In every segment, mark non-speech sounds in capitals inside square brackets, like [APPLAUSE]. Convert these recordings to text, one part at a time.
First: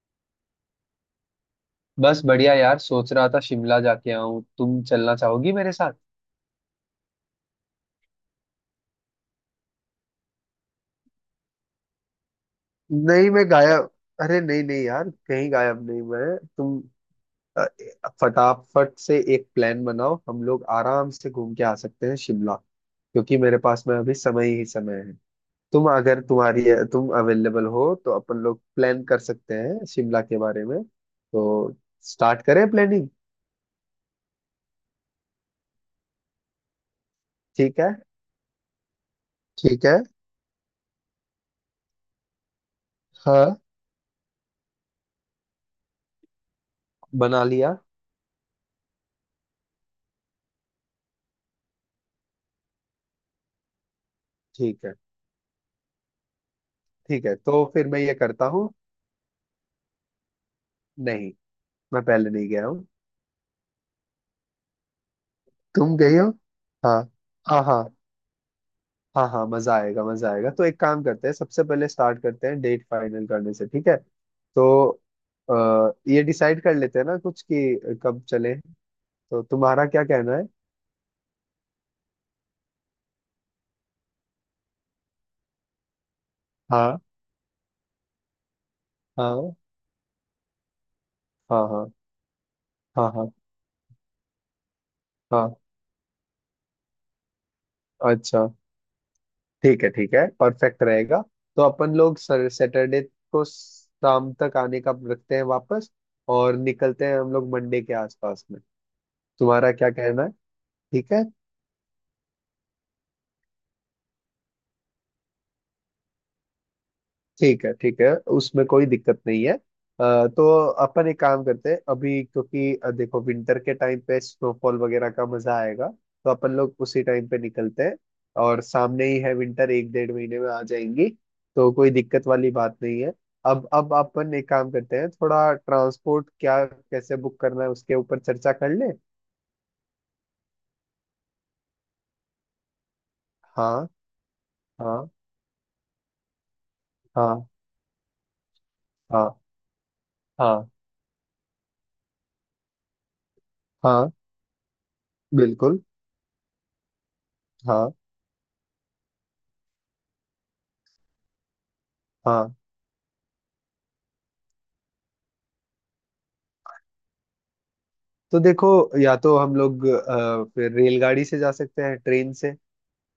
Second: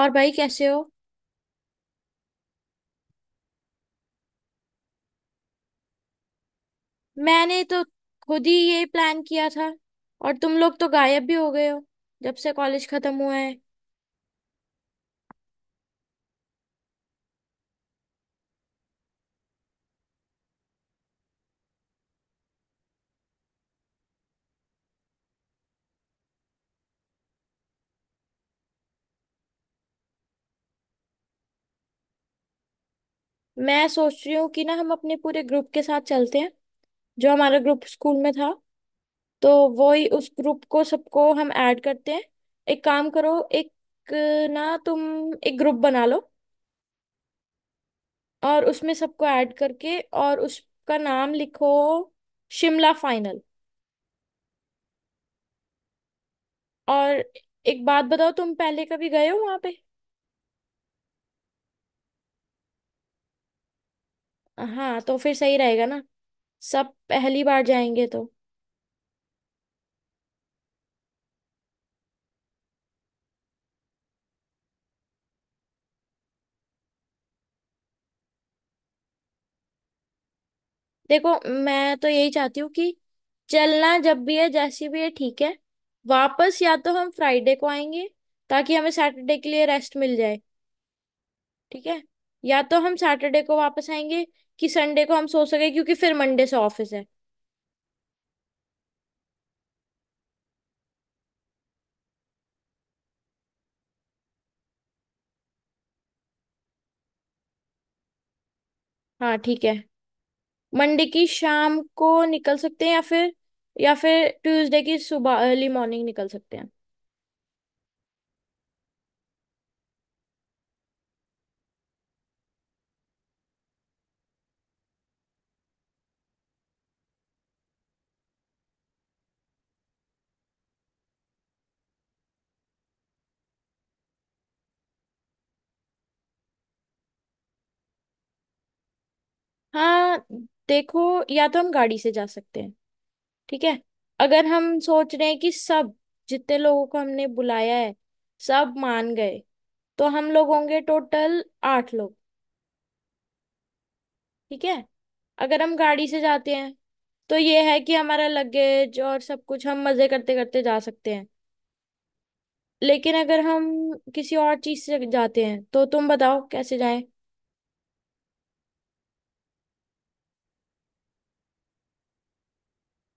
और भाई कैसे हो? बस बढ़िया यार, सोच रहा था शिमला जाके आऊं। तुम चलना चाहोगी मेरे साथ? मैंने तो खुद ही ये प्लान किया था। और तुम लोग तो गायब भी हो गए हो जब से कॉलेज खत्म नहीं, हुआ मैं है। गायब अरे नहीं नहीं यार, कहीं गायब नहीं। अ, फटाफट से एक प्लान बनाओ। हम लोग आराम से घूम के आ सकते हैं शिमला। क्योंकि मेरे पास में अभी समय ही समय है। तुम अगर तुम्हारी तुम अवेलेबल हो तो अपन लोग प्लान कर सकते हैं शिमला के बारे में। तो स्टार्ट करें प्लानिंग। मैं सोच रही हूँ कि ना हम अपने पूरे ग्रुप के साथ चलते हैं, जो हमारा ठीक ग्रुप है। स्कूल में था। तो ठीक वो है। ही, उस ग्रुप को सबको हम ऐड करते हैं। एक काम करो, हाँ। एक ना तुम एक ग्रुप बना लो, बना लिया। और उसमें सबको ऐड करके, और उसका नाम लिखो शिमला फाइनल। ठीक है। और ठीक है, तो एक फिर मैं बात ये बताओ, करता तुम हूँ। पहले कभी गए हो वहां पे? नहीं, मैं पहले नहीं गया हूँ। हाँ, तो फिर सही रहेगा तुम ना, गई हो? सब हाँ। पहली हाँ बार हाँ। जाएंगे तो। हाँ हाँ, मजा आएगा। मजा आएगा, तो एक काम करते हैं, सबसे पहले स्टार्ट करते हैं डेट फाइनल करने से। ठीक है। तो ये डिसाइड कर लेते हैं ना कुछ कि कब चले। तो तुम्हारा क्या कहना है? देखो, मैं तो यही चाहती हूँ कि चलना जब भी है जैसी भी है ठीक है। वापस या तो हाँ। हम फ्राइडे को आएंगे ताकि हमें सैटरडे के हाँ। लिए रेस्ट मिल जाए। हाँ। ठीक हाँ। है। या तो हम हाँ हाँ। सैटरडे को वापस आएंगे कि संडे को हम सो हाँ। सके, क्योंकि फिर मंडे से ऑफिस है। अच्छा। ठीक है। ठीक है, परफेक्ट रहेगा। तो अपन लोग सैटरडे को शाम तक आने का रखते हैं वापस। और निकलते हैं हम लोग मंडे के आसपास में। हाँ ठीक तुम्हारा है, क्या कहना है? मंडे ठीक है। की शाम को निकल सकते हैं, या फिर, या फिर ट्यूसडे की सुबह अर्ली मॉर्निंग निकल सकते हैं। ठीक है। ठीक है, उसमें कोई दिक्कत नहीं है। तो अपन एक काम करते हैं अभी, क्योंकि देखो विंटर के टाइम पे स्नोफॉल वगैरह का मजा आएगा, तो अपन लोग उसी टाइम पे निकलते हैं। और सामने ही है विंटर, एक डेढ़ महीने में आ जाएंगी। तो कोई दिक्कत वाली बात नहीं है। अब अपन एक काम करते हैं, थोड़ा ट्रांसपोर्ट क्या कैसे बुक करना है उसके ऊपर चर्चा कर ले। हाँ, देखो, या तो हम गाड़ी से जा सकते हैं। ठीक है, हाँ। अगर हम हाँ। सोच रहे हैं कि सब, जितने लोगों को हमने हाँ। बुलाया है, सब मान हाँ। गए, तो हम लोग हाँ। होंगे टोटल आठ लोग। हाँ, ठीक है, अगर हम बिल्कुल। गाड़ी से जाते हैं तो ये है हाँ कि हमारा लगेज और सब कुछ हम मजे करते करते जा सकते हैं। हाँ। लेकिन अगर हम किसी और चीज से जाते हैं तो तुम बताओ कैसे जाएं। तो देखो, या तो हम लोग फिर रेलगाड़ी से जा सकते हैं, ट्रेन से।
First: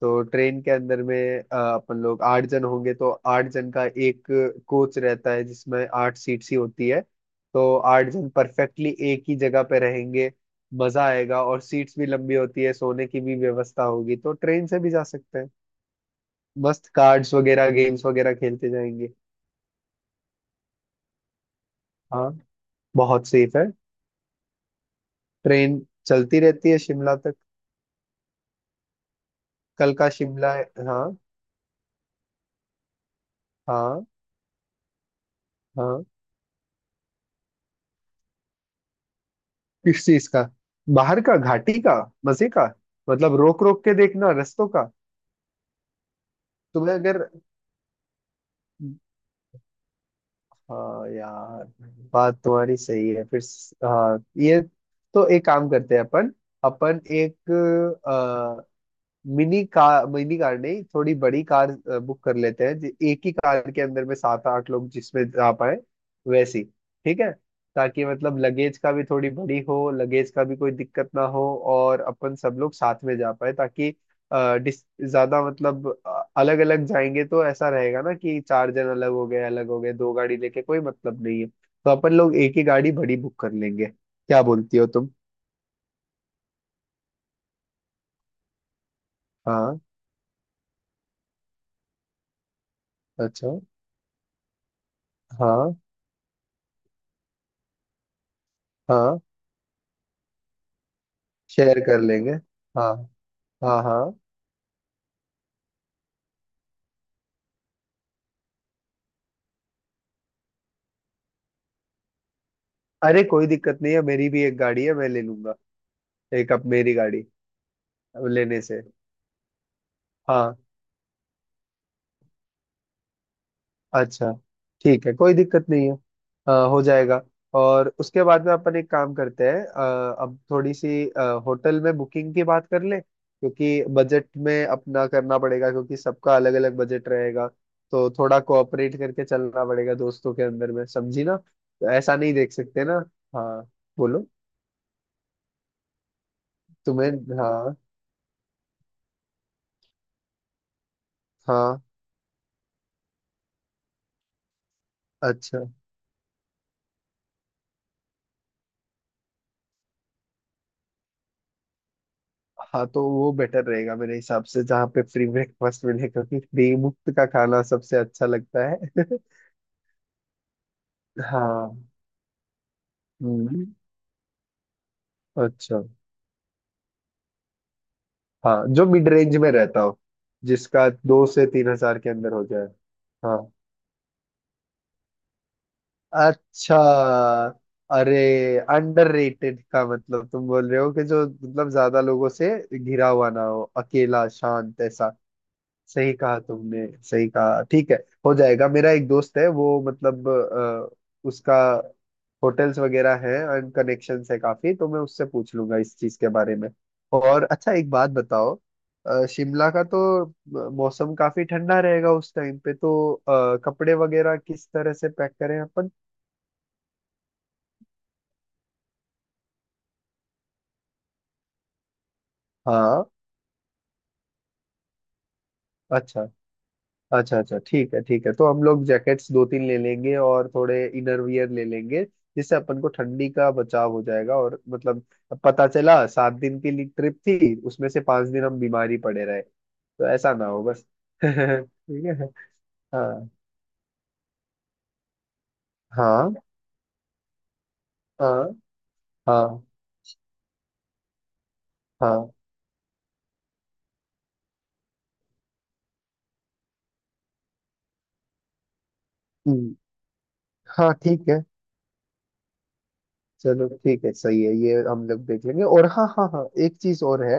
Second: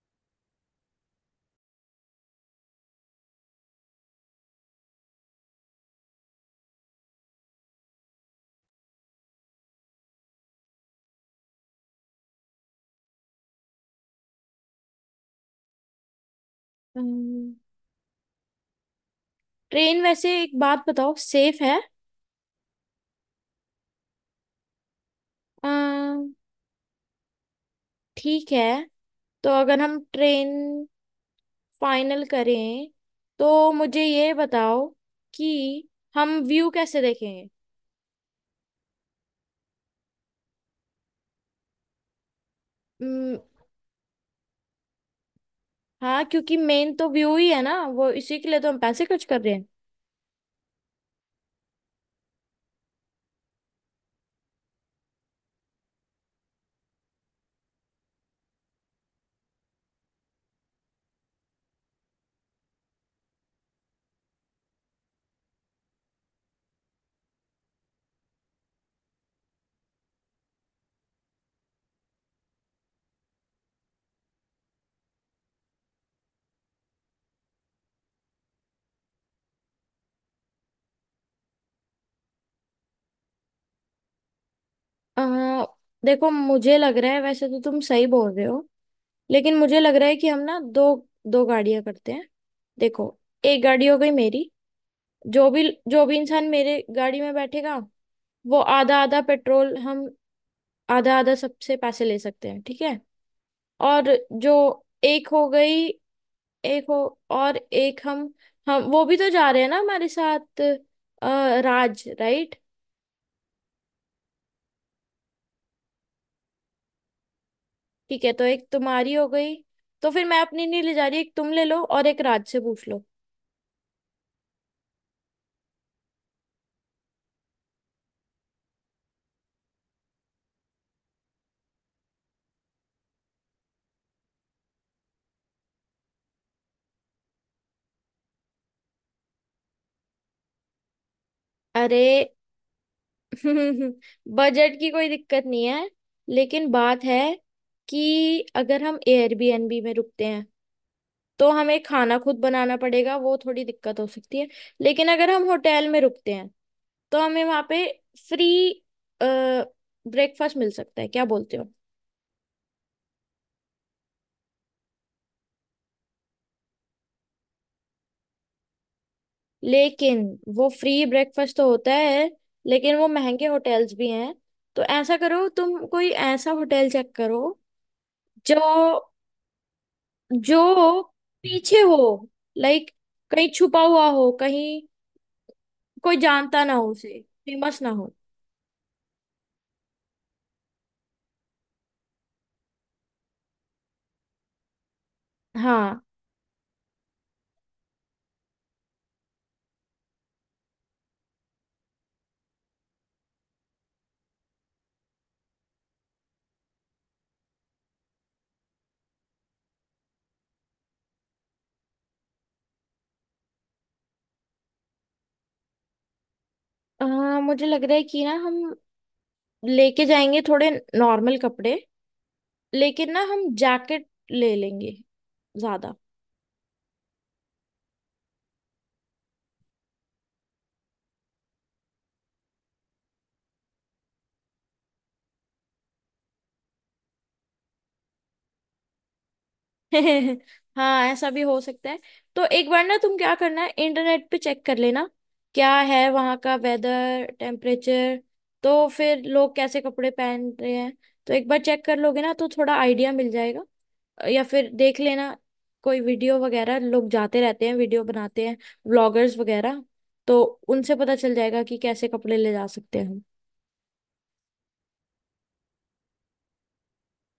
तो ट्रेन के अंदर में अपन लोग 8 जन होंगे, तो 8 जन का एक कोच रहता है जिसमें 8 सीट्स ही होती है। तो 8 जन परफेक्टली एक ही जगह पे रहेंगे। मजा आएगा। और सीट्स भी लंबी होती है, सोने की भी व्यवस्था होगी, तो ट्रेन से भी जा सकते हैं। मस्त कार्ड्स अम्म, वगैरह, गेम्स वगैरह खेलते जाएंगे। ट्रेन वैसे एक बात बताओ, सेफ है? हाँ, बहुत सेफ है ट्रेन। अम्म, चलती रहती है शिमला तक। ठीक है, तो अगर कल हम का शिमला ट्रेन है, हाँ। फाइनल करें तो मुझे हाँ। ये बताओ कि हाँ। हम व्यू कैसे देखेंगे। किस चीज का? बाहर का, घाटी का, मजे का। मतलब हम्म, रोक रोक के देखना रस्तों का। हाँ क्योंकि मेन तुम्हें तो अगर, व्यू ही है ना, वो इसी के लिए तो हम पैसे खर्च कर रहे हैं। हाँ यार, बात तुम्हारी सही है, फिर हाँ ये, तो एक काम करते हैं। अपन अपन एक मिनी कार नहीं, थोड़ी बड़ी कार बुक कर लेते हैं, एक ही कार के अंदर में 7-8 लोग जिसमें जा पाए वैसी। ठीक है, ताकि मतलब लगेज का भी, थोड़ी बड़ी हो, लगेज का भी कोई दिक्कत ना हो। और अपन सब लोग साथ में जा पाए, ताकि अ, डिस ज्यादा मतलब, अलग अलग जाएंगे तो ऐसा रहेगा ना कि 4 जन अलग हो गए, अलग हो गए, 2 गाड़ी लेके कोई मतलब नहीं है। तो अपन लोग एक ही गाड़ी बड़ी बुक कर लेंगे, क्या बोलती हो तुम? अ, देखो, मुझे लग रहा है वैसे तो तुम सही बोल रहे हो, लेकिन हाँ। मुझे लग रहा है कि हम ना, दो दो गाड़ियां करते हैं। देखो, अच्छा। एक गाड़ी हो गई मेरी, जो भी हाँ। जो भी इंसान मेरे गाड़ी में बैठेगा, वो आधा हाँ, आधा पेट्रोल हम, आधा आधा सबसे शेयर कर पैसे ले लेंगे। सकते हैं ठीक हाँ। है। हाँ हाँ। और जो, एक हो गई, एक हो, और एक हम वो भी तो जा रहे हैं ना हमारे साथ, राज, राइट? अरे, कोई दिक्कत नहीं है, मेरी भी एक गाड़ी है, मैं ले लूंगा। एक, अब मेरी गाड़ी, ठीक अब है, तो लेने एक से, तुम्हारी हो गई। तो फिर मैं हाँ। अपनी नहीं ले जा रही, एक तुम ले लो और एक राज से पूछ लो। अच्छा, ठीक है, कोई दिक्कत नहीं है। हो जाएगा। और उसके बाद में अपन एक काम करते हैं, अब थोड़ी सी होटल में बुकिंग की बात कर ले, क्योंकि बजट में अपना करना पड़ेगा, क्योंकि सबका अलग अलग बजट रहेगा। तो थोड़ा कोऑपरेट करके चलना पड़ेगा दोस्तों के अंदर में, समझी ना? तो अरे ऐसा नहीं देख सकते ना। [LAUGHS] हाँ, बोलो। बजट की कोई दिक्कत नहीं है, लेकिन बात तुम्हें। है हाँ। कि अगर हम एयरबीएनबी में रुकते हैं तो हाँ। हमें खाना खुद बनाना पड़ेगा, वो थोड़ी दिक्कत हो सकती है। लेकिन अगर हम अच्छा। होटल में रुकते हैं तो हमें वहाँ पे फ्री ब्रेकफास्ट मिल सकता है, क्या बोलते हो? हाँ, तो वो बेटर रहेगा मेरे हिसाब से, जहाँ पे फ्री ब्रेकफास्ट मिले, क्योंकि फ्री मुफ्त का खाना सबसे अच्छा लगता है [LAUGHS] लेकिन वो फ्री ब्रेकफास्ट तो हाँ। होता है, लेकिन वो महंगे हम्म। होटल्स भी हैं, तो ऐसा करो, अच्छा, तुम कोई ऐसा होटल चेक करो हाँ, जो जो मिड रेंज में रहता हो, जिसका जो दो से तीन पीछे हो, हजार के अंदर हो जाए। लाइक, हाँ। कहीं छुपा हुआ हो, कहीं कोई जानता ना अच्छा, हो उसे, फेमस ना हो। अरे, अंडररेटेड का मतलब तुम बोल रहे हो कि जो मतलब ज्यादा लोगों से घिरा हुआ ना हो, अकेला शांत ऐसा। हाँ, सही कहा तुमने, सही कहा, ठीक है। हो जाएगा, मेरा एक दोस्त है, वो मतलब उसका होटल्स वगैरह हैं, एंड कनेक्शंस है काफी, तो मैं उससे पूछ लूंगा इस चीज के बारे में। और अच्छा, एक बात बताओ, शिमला का तो मौसम काफी ठंडा रहेगा उस टाइम पे, तो कपड़े वगैरह किस तरह से पैक करें अपन? अ, मुझे लग रहा है कि ना हम लेके जाएंगे थोड़े नॉर्मल कपड़े, हाँ। लेकिन ना हम जैकेट ले लेंगे ज्यादा। अच्छा। अच्छा, अच्छा, ठीक है, ठीक है, तो हम लोग जैकेट्स 2-3 ले लेंगे और थोड़े इनर वियर ले लेंगे। जिससे अपन को ठंडी का बचाव हो जाएगा, और मतलब, अब पता चला 7 दिन की ट्रिप थी, उसमें से 5 दिन हम बीमारी पड़े रहे। तो ऐसा ना [LAUGHS] हो बस हाँ, [LAUGHS] ऐसा भी हो सकता है। ठीक है। तो एक बार ना, तुम हाँ। क्या करना है, इंटरनेट पे चेक कर लेना, क्या है हाँ। वहाँ का वेदर टेम्परेचर, हाँ। तो फिर लोग हाँ। कैसे कपड़े पहन रहे हैं, तो एक बार चेक कर लोगे हाँ। ना तो थोड़ा आइडिया मिल जाएगा। या फिर देख लेना, कोई वीडियो वगैरह, लोग जाते रहते हैं, वीडियो बनाते हैं, व्लॉगर्स हम्म। वगैरह, तो हाँ, उनसे पता ठीक चल है, जाएगा कि कैसे कपड़े ले जा सकते हैं। चलो, ठीक है, सही है, ये हम लोग देख लेंगे। और हाँ हाँ हाँ, एक चीज और है,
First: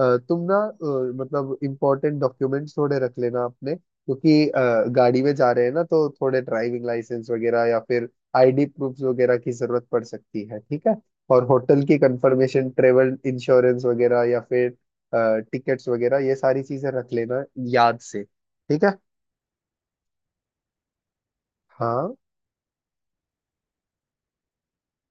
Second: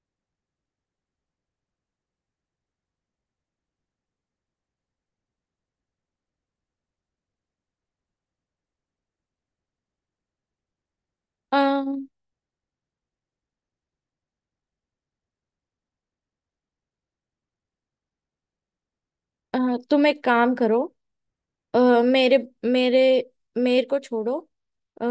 तुम ना, मतलब इम्पोर्टेंट डॉक्यूमेंट्स थोड़े रख लेना अपने, क्योंकि गाड़ी में जा रहे हैं ना, तो थोड़े ड्राइविंग लाइसेंस वगैरह, या फिर आईडी प्रूफ वगैरह की जरूरत पड़ सकती है, ठीक है। और होटल की हम, कंफर्मेशन, ट्रेवल इंश्योरेंस वगैरह, या फिर टिकट्स वगैरह, ये सारी चीजें रख लेना याद से, ठीक है। तुम एक काम करो, अ, हाँ, मेरे मेरे मेरे को छोड़ो, अ,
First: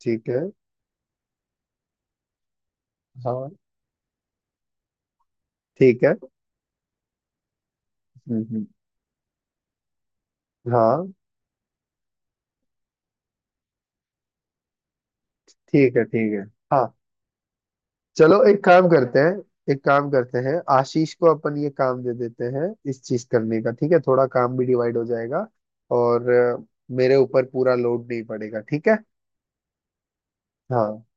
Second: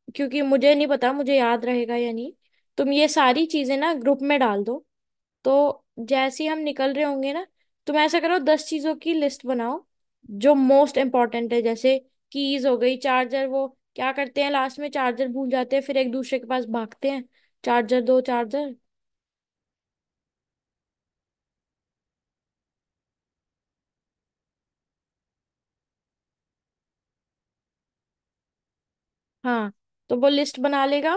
ठीक क्योंकि है। मुझे नहीं पता मुझे याद रहेगा या नहीं, तुम ये सारी हाँ, चीजें ना ग्रुप में डाल दो, तो ठीक है। जैसे ही हम निकल रहे होंगे ना, तुम ऐसा करो, हम्म। दस हम्म। चीजों की लिस्ट बनाओ जो मोस्ट हाँ, इम्पोर्टेंट है, जैसे कीज हो गई, चार्जर, वो क्या करते हैं, लास्ट में चार्जर भूल जाते हैं ठीक फिर है। एक ठीक दूसरे है। के पास हाँ, भागते हैं, चार्जर, दो चलो, एक चार्जर। काम करते हैं, एक काम करते हैं, आशीष को अपन ये काम दे देते हैं इस चीज करने का, ठीक है। थोड़ा काम भी डिवाइड हो जाएगा। और मेरे ऊपर पूरा लोड नहीं पड़ेगा, ठीक है। हाँ, तो वो लिस्ट बना हाँ। लेगा,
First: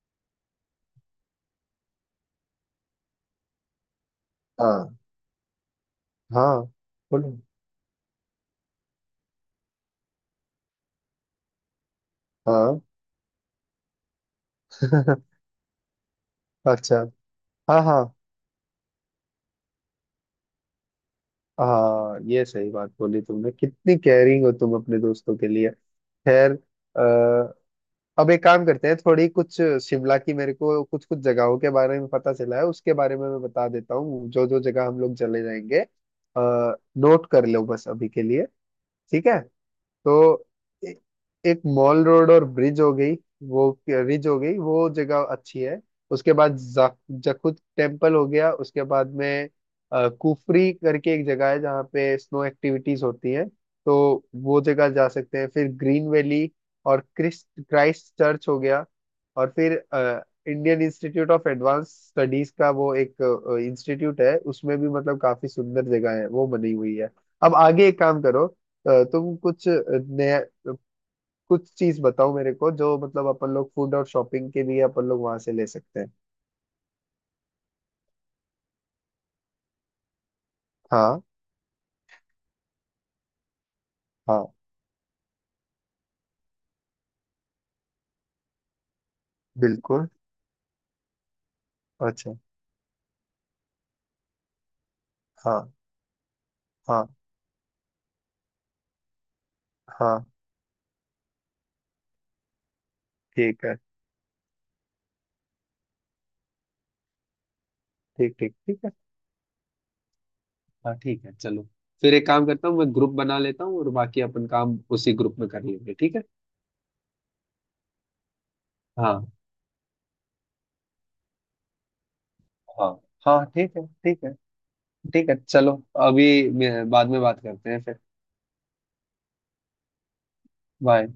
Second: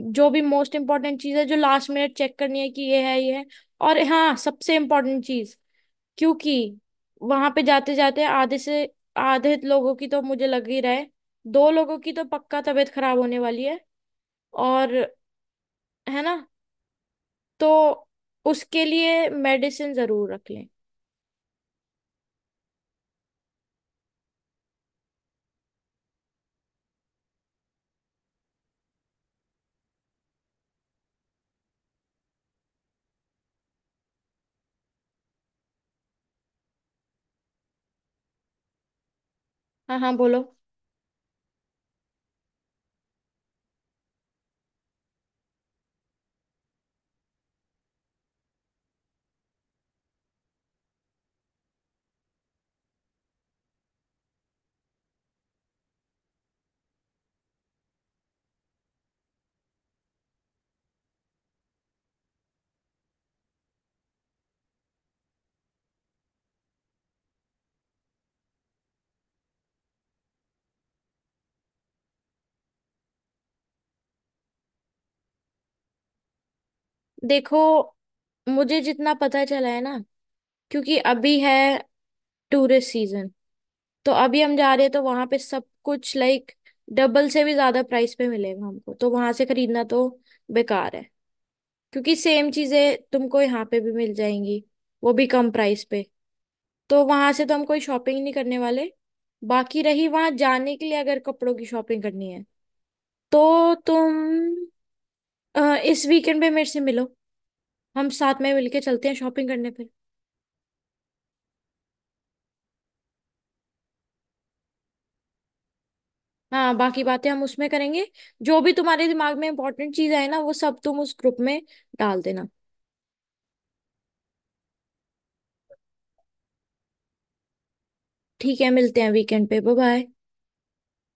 जो भी मोस्ट इम्पोर्टेंट चीज है, जो लास्ट मिनट चेक करनी है कि ये है ये है। और हाँ, सबसे हाँ। इम्पोर्टेंट चीज, क्योंकि हाँ, बोलो। वहां पे जाते जाते आधे से आधे लोगों की तो मुझे लग ही रहा है, दो लोगों की तो पक्का हाँ तबीयत खराब होने वाली है, और [LAUGHS] है ना, अच्छा। तो हाँ हाँ उसके लिए मेडिसिन जरूर रख लें। हाँ, ये सही बात बोली तुमने, कितनी केयरिंग हो तुम अपने दोस्तों के लिए। खैर, अब एक काम करते हैं, थोड़ी कुछ शिमला की, मेरे को कुछ कुछ जगहों के बारे में पता चला है, उसके बारे में मैं बता देता हूँ, जो जो जगह हम लोग चले जाएंगे। आ, नोट कर लो बस अभी के लिए, ठीक है। हाँ हाँ, बोलो। तो ए- एक मॉल रोड और ब्रिज हो गई, वो रिज हो गई, वो जगह अच्छी है। उसके बाद जखुद टेम्पल हो गया, उसके बाद में कुफरी करके एक जगह है जहाँ पे स्नो एक्टिविटीज होती हैं। तो वो जगह जा सकते हैं। फिर ग्रीन वैली, और क्रिस्ट क्राइस्ट चर्च हो गया। और फिर Indian institute of advance studies का वो एक इंस्टीट्यूट है, उसमें भी मतलब काफी सुंदर जगह है वो बनी हुई है। अब आगे एक काम करो, तुम कुछ चीज बताओ मेरे को, जो मतलब अपन लोग फूड और शॉपिंग के लिए अपन लोग वहां से ले सकते हैं। देखो, मुझे जितना पता चला है ना, क्योंकि हाँ। अभी है टूरिस्ट सीजन, तो अभी हाँ, हम जा रहे हैं तो वहां पे सब कुछ, लाइक, डबल से भी ज्यादा प्राइस पे मिलेगा, हमको तो वहां से खरीदना बिल्कुल। तो बेकार है, क्योंकि अच्छा। सेम चीजें तुमको यहाँ पे भी मिल जाएंगी, वो भी कम हाँ। प्राइस पे। तो हाँ। वहां से तो हम कोई शॉपिंग नहीं करने वाले। बाकी रही, हाँ, वहां जाने के लिए अगर कपड़ों की शॉपिंग करनी है ठीक तो है। तुम, इस वीकेंड पे मेरे से मिलो, हम ठीक, साथ में ठीक, मिलके ठीक है। चलते हैं शॉपिंग करने पे। हाँ, ठीक है, चलो, फिर एक काम करता हूँ, मैं ग्रुप बना लेता हूँ और बाकी अपन काम उसी ग्रुप में कर लेंगे, ठीक है। हाँ, बाकी बातें हम उसमें करेंगे, जो भी तुम्हारे हाँ। दिमाग में इंपॉर्टेंट चीज आए ना वो सब तुम उस ग्रुप में डाल देना। हाँ। हाँ, ठीक है। ठीक है। ठीक है, चलो, अभी बाद में बात करते हैं फिर। ठीक है, मिलते हैं वीकेंड पे, बाय बाय। बाय।